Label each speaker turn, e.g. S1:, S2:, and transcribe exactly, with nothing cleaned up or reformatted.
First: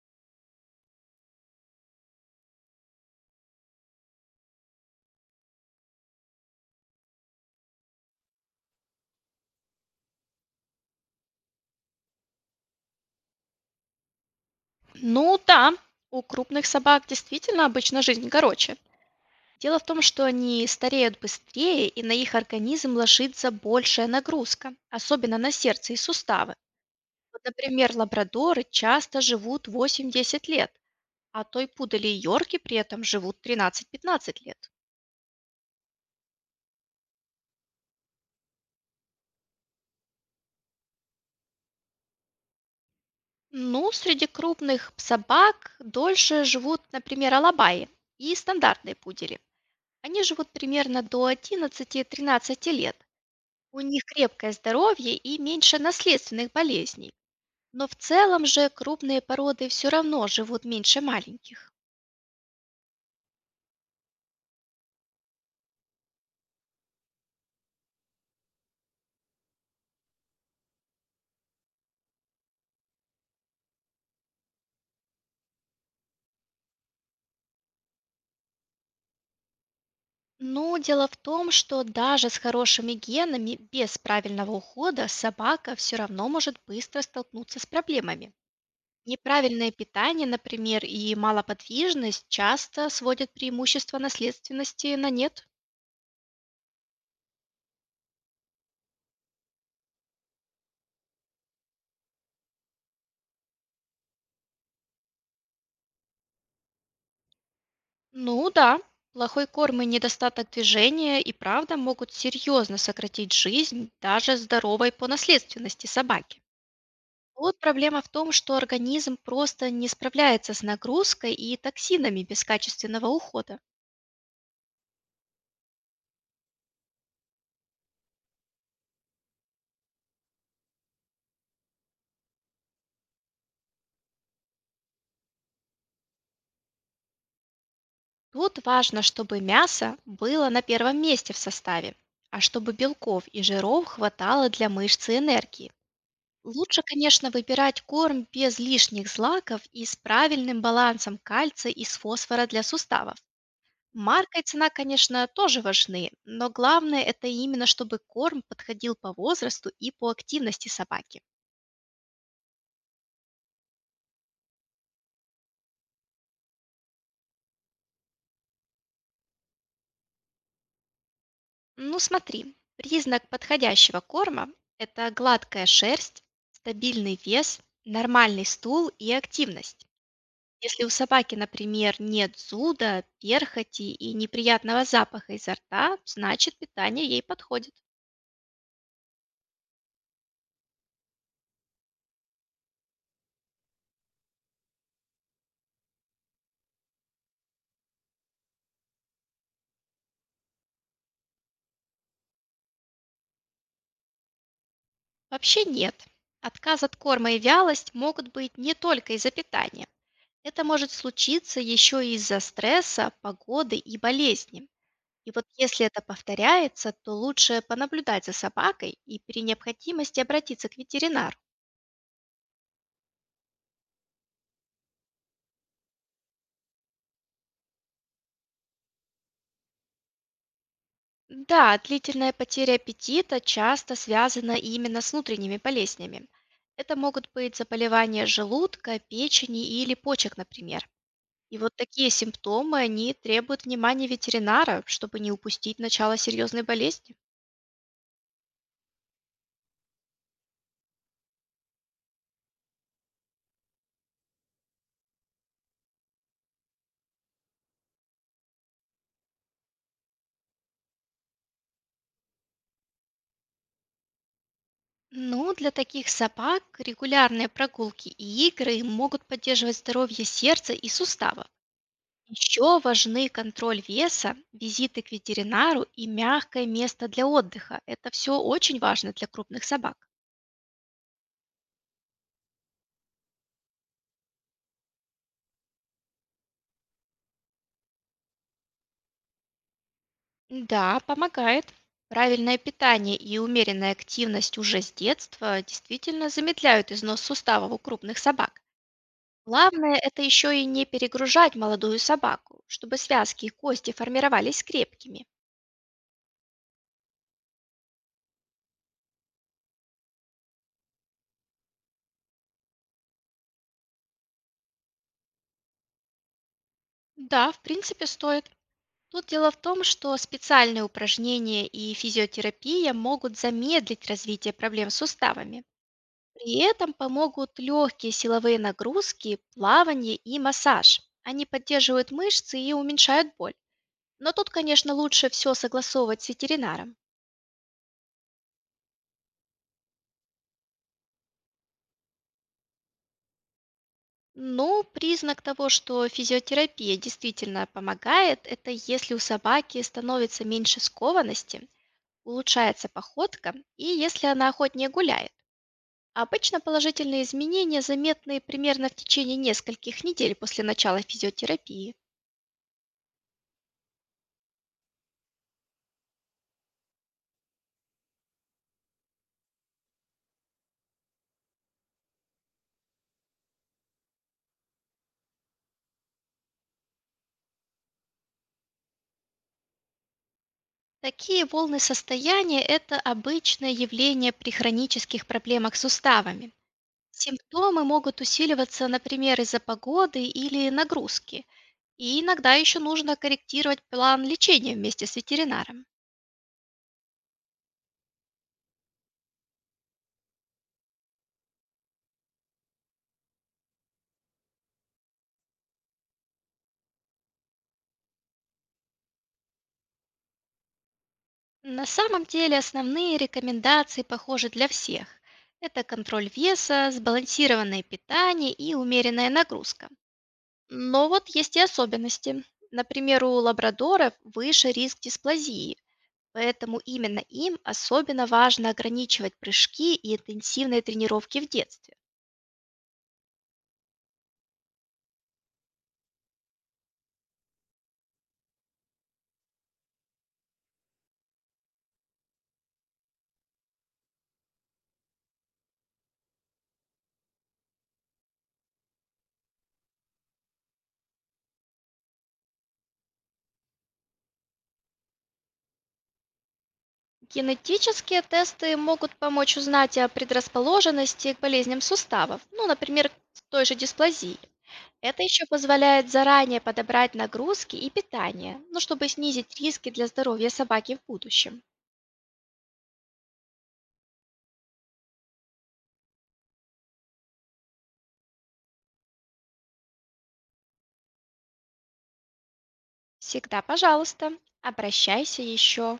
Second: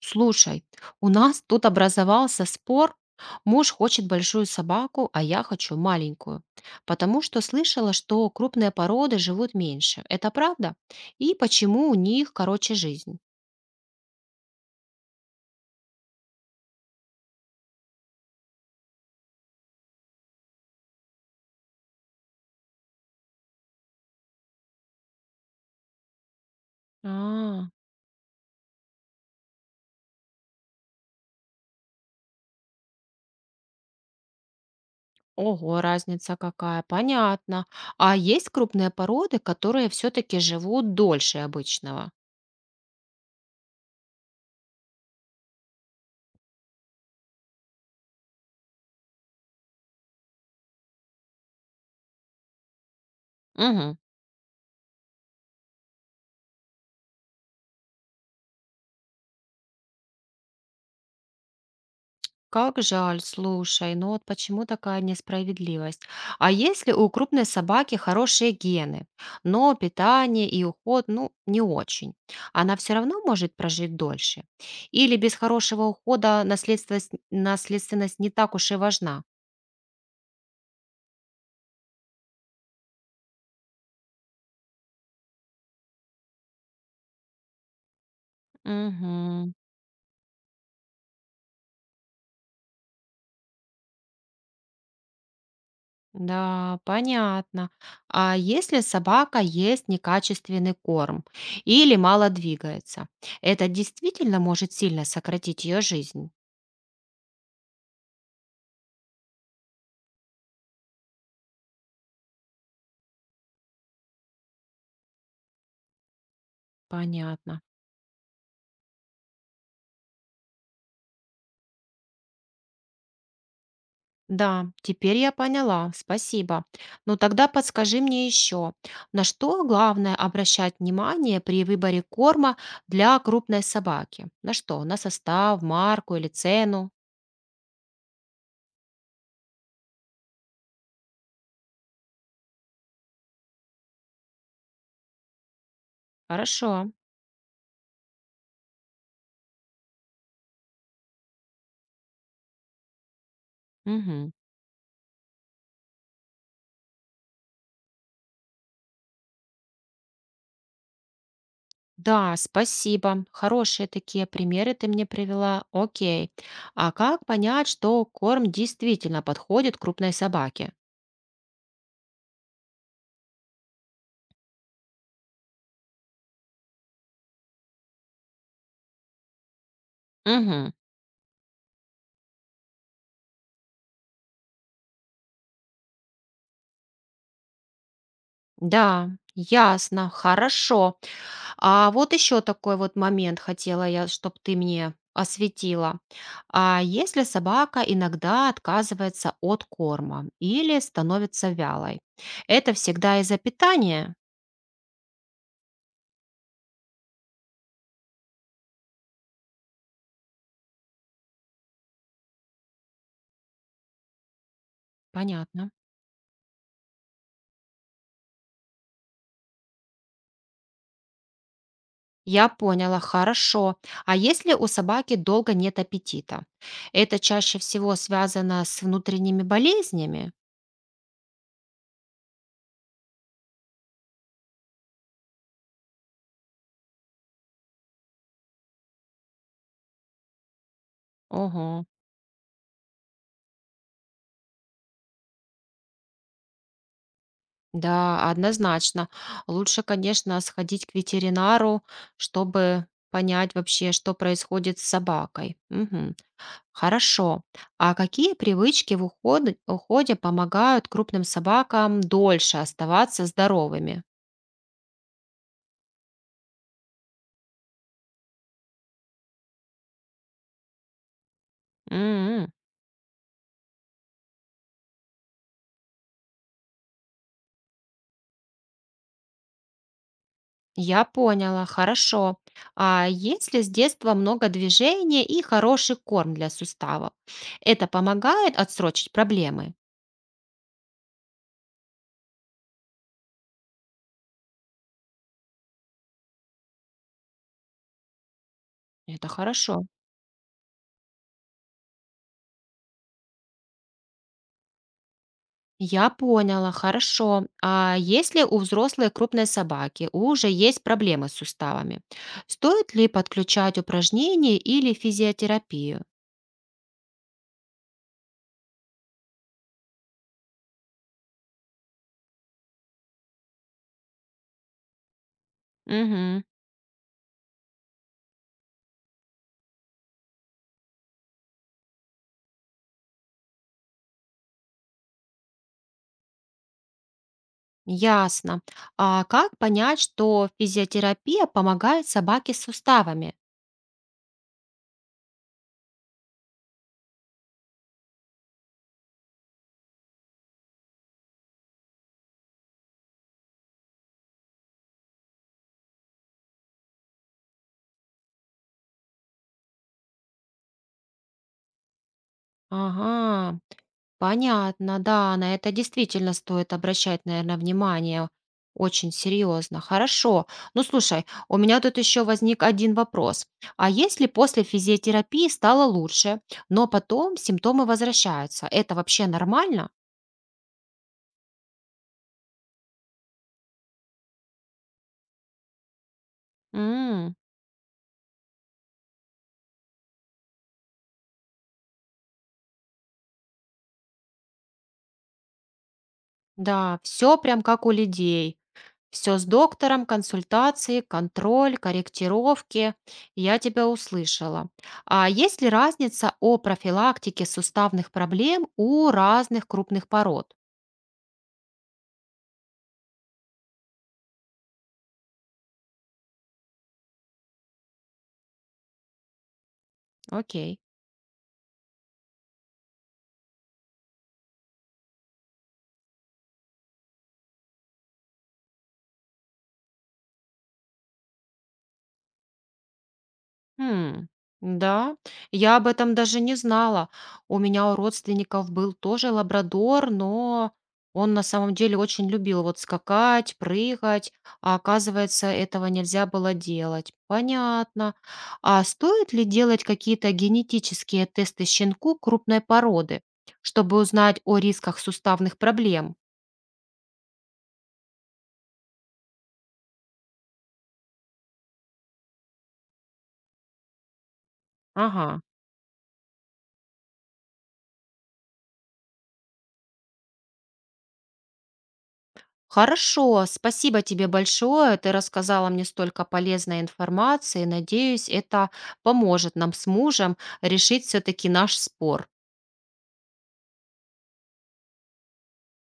S1: Слушай, у нас тут образовался спор. Муж хочет большую собаку, а я хочу маленькую. Потому что слышала, что крупные породы живут меньше. Это правда? И почему у них короче жизнь?
S2: Ну да, у крупных собак действительно обычно жизнь короче. Дело в том, что они стареют быстрее, и на их организм ложится большая нагрузка, особенно на сердце и суставы. Вот,
S1: А,
S2: например, лабрадоры часто живут восемь десять лет, а той пудели и йорки при этом живут тринадцать пятнадцать лет.
S1: ого, разница какая. Понятно. А есть крупные породы, которые все-таки живут дольше обычного?
S2: Ну, среди крупных собак дольше живут, например, алабаи и стандартные пудели. Они живут примерно до от одиннадцати до тринадцати лет. У
S1: Мгм.
S2: них крепкое здоровье и меньше наследственных болезней. Но в целом же крупные породы все равно живут меньше маленьких.
S1: Как жаль, слушай, ну вот почему такая несправедливость? А если у крупной собаки хорошие гены, но питание и уход, ну, не очень, она все равно может прожить дольше? Или без хорошего ухода наследственность, наследственность не так уж и важна?
S2: Но дело в том, что даже с хорошими генами, без правильного ухода, собака все равно может быстро столкнуться с проблемами.
S1: Угу.
S2: Неправильное питание, например, и малоподвижность часто сводят преимущество наследственности на нет.
S1: Да, понятно. А если собака ест некачественный корм или мало двигается, это действительно может сильно сократить ее жизнь?
S2: Ну да, плохой корм и недостаток движения и правда могут серьезно сократить жизнь даже здоровой по наследственности собаки. Вот
S1: Понятно.
S2: проблема в том, что организм просто не справляется с нагрузкой и токсинами без качественного ухода.
S1: Да, теперь я поняла, спасибо. Но тогда подскажи мне еще, на что главное обращать внимание при выборе корма для крупной собаки? На что? На состав, марку или цену?
S2: Тут важно, чтобы мясо было на первом месте в составе, а чтобы белков и жиров хватало для мышц и энергии. Лучше,
S1: Хорошо.
S2: конечно, выбирать корм без лишних злаков и с правильным балансом кальция и с фосфора для суставов.
S1: Мгм.
S2: Марка и цена, конечно, тоже важны, но главное это именно, чтобы корм подходил по возрасту и по активности собаки.
S1: Да, спасибо. Хорошие такие примеры ты мне привела. Окей. А как понять, что корм действительно подходит крупной собаке?
S2: Ну смотри, признак подходящего корма — это гладкая шерсть, стабильный вес, нормальный стул и активность.
S1: Мгм.
S2: Если у собаки, например, нет зуда, перхоти и неприятного запаха изо рта, значит питание ей подходит.
S1: Да, ясно, хорошо. А вот еще такой вот момент хотела я, чтобы ты мне осветила. А если собака иногда отказывается от корма или становится вялой, это всегда из-за питания?
S2: Вообще нет. Отказ от корма и вялость могут быть не только из-за питания. Это может случиться еще из-за стресса, погоды и болезни. И вот
S1: Понятно.
S2: если это повторяется, то лучше понаблюдать за собакой и при необходимости обратиться к ветеринару.
S1: Я поняла, хорошо. А если у собаки долго нет аппетита? Это чаще всего связано с внутренними болезнями?
S2: Да, длительная потеря аппетита часто связана именно с внутренними болезнями. Это могут быть заболевания желудка, печени или почек, например. И вот
S1: Ого.
S2: такие симптомы, они требуют внимания ветеринара, чтобы не упустить начало серьезной болезни.
S1: Да, однозначно. Лучше, конечно, сходить к ветеринару, чтобы понять вообще, что происходит с собакой. Мгм. Хорошо. А какие привычки в уходе, уходе помогают крупным собакам дольше оставаться здоровыми?
S2: Ну, для таких собак регулярные прогулки и игры могут поддерживать здоровье сердца и суставов.
S1: М.
S2: Еще важны контроль веса, визиты к ветеринару и мягкое место для отдыха. Это все очень важно для крупных собак.
S1: Я поняла, хорошо. А если с детства много движения и хороший корм для суставов, это помогает отсрочить проблемы?
S2: Да, помогает. Правильное питание и умеренная активность уже с детства действительно замедляют износ суставов у крупных собак.
S1: Это хорошо.
S2: Главное, это еще и не перегружать молодую собаку, чтобы связки и кости формировались крепкими.
S1: Я поняла, хорошо. А если у взрослой крупной собаки уже есть проблемы с суставами, стоит ли подключать упражнения или физиотерапию?
S2: Да, в принципе, стоит. Тут дело в том, что специальные упражнения и физиотерапия могут замедлить развитие проблем с суставами.
S1: Угу,
S2: При этом помогут легкие силовые нагрузки, плавание и массаж. Они поддерживают мышцы и уменьшают боль. Но тут, конечно, лучше все согласовывать с ветеринаром.
S1: ясно. А как понять, что физиотерапия помогает собаке с суставами?
S2: Ну, признак того, что физиотерапия действительно помогает, это если у собаки становится меньше скованности, улучшается походка и если она охотнее гуляет. Обычно положительные изменения заметны примерно в течение нескольких недель после начала физиотерапии.
S1: Ага. Понятно, да, на это действительно стоит обращать, наверное, внимание очень серьезно. Хорошо. Ну, слушай, у меня тут еще возник один вопрос. А если после физиотерапии стало лучше, но потом симптомы возвращаются, это вообще нормально?
S2: Такие волны состояния — это обычное явление при хронических проблемах с суставами.
S1: М,
S2: Симптомы могут усиливаться, например, из-за погоды или нагрузки. И иногда еще нужно корректировать план лечения вместе с ветеринаром.
S1: да, все прям как у людей. Все с доктором, консультации, контроль, корректировки. Я тебя услышала. А есть ли разница о профилактике суставных проблем у разных крупных пород?
S2: На самом деле основные рекомендации похожи для всех. Это контроль веса, сбалансированное питание и умеренная нагрузка.
S1: Окей.
S2: Но вот есть и особенности. Например, у лабрадоров выше риск дисплазии, поэтому именно им особенно важно ограничивать прыжки и интенсивные тренировки в детстве.
S1: М, да, я об этом даже не знала. У меня у родственников был тоже лабрадор, но он на самом деле очень любил вот скакать, прыгать, а оказывается, этого нельзя было делать. Понятно. А стоит ли делать какие-то генетические тесты щенку крупной породы, чтобы узнать о рисках суставных проблем?
S2: Генетические тесты могут помочь узнать о предрасположенности к болезням суставов, ну, например, к той же дисплазии. Это
S1: Ага.
S2: еще позволяет заранее подобрать нагрузки и питание, ну, чтобы снизить риски для здоровья собаки в будущем.
S1: Хорошо, спасибо тебе большое. Ты рассказала мне столько полезной информации. Надеюсь, это поможет нам с мужем решить все-таки наш спор.
S2: Всегда, пожалуйста, обращайся еще.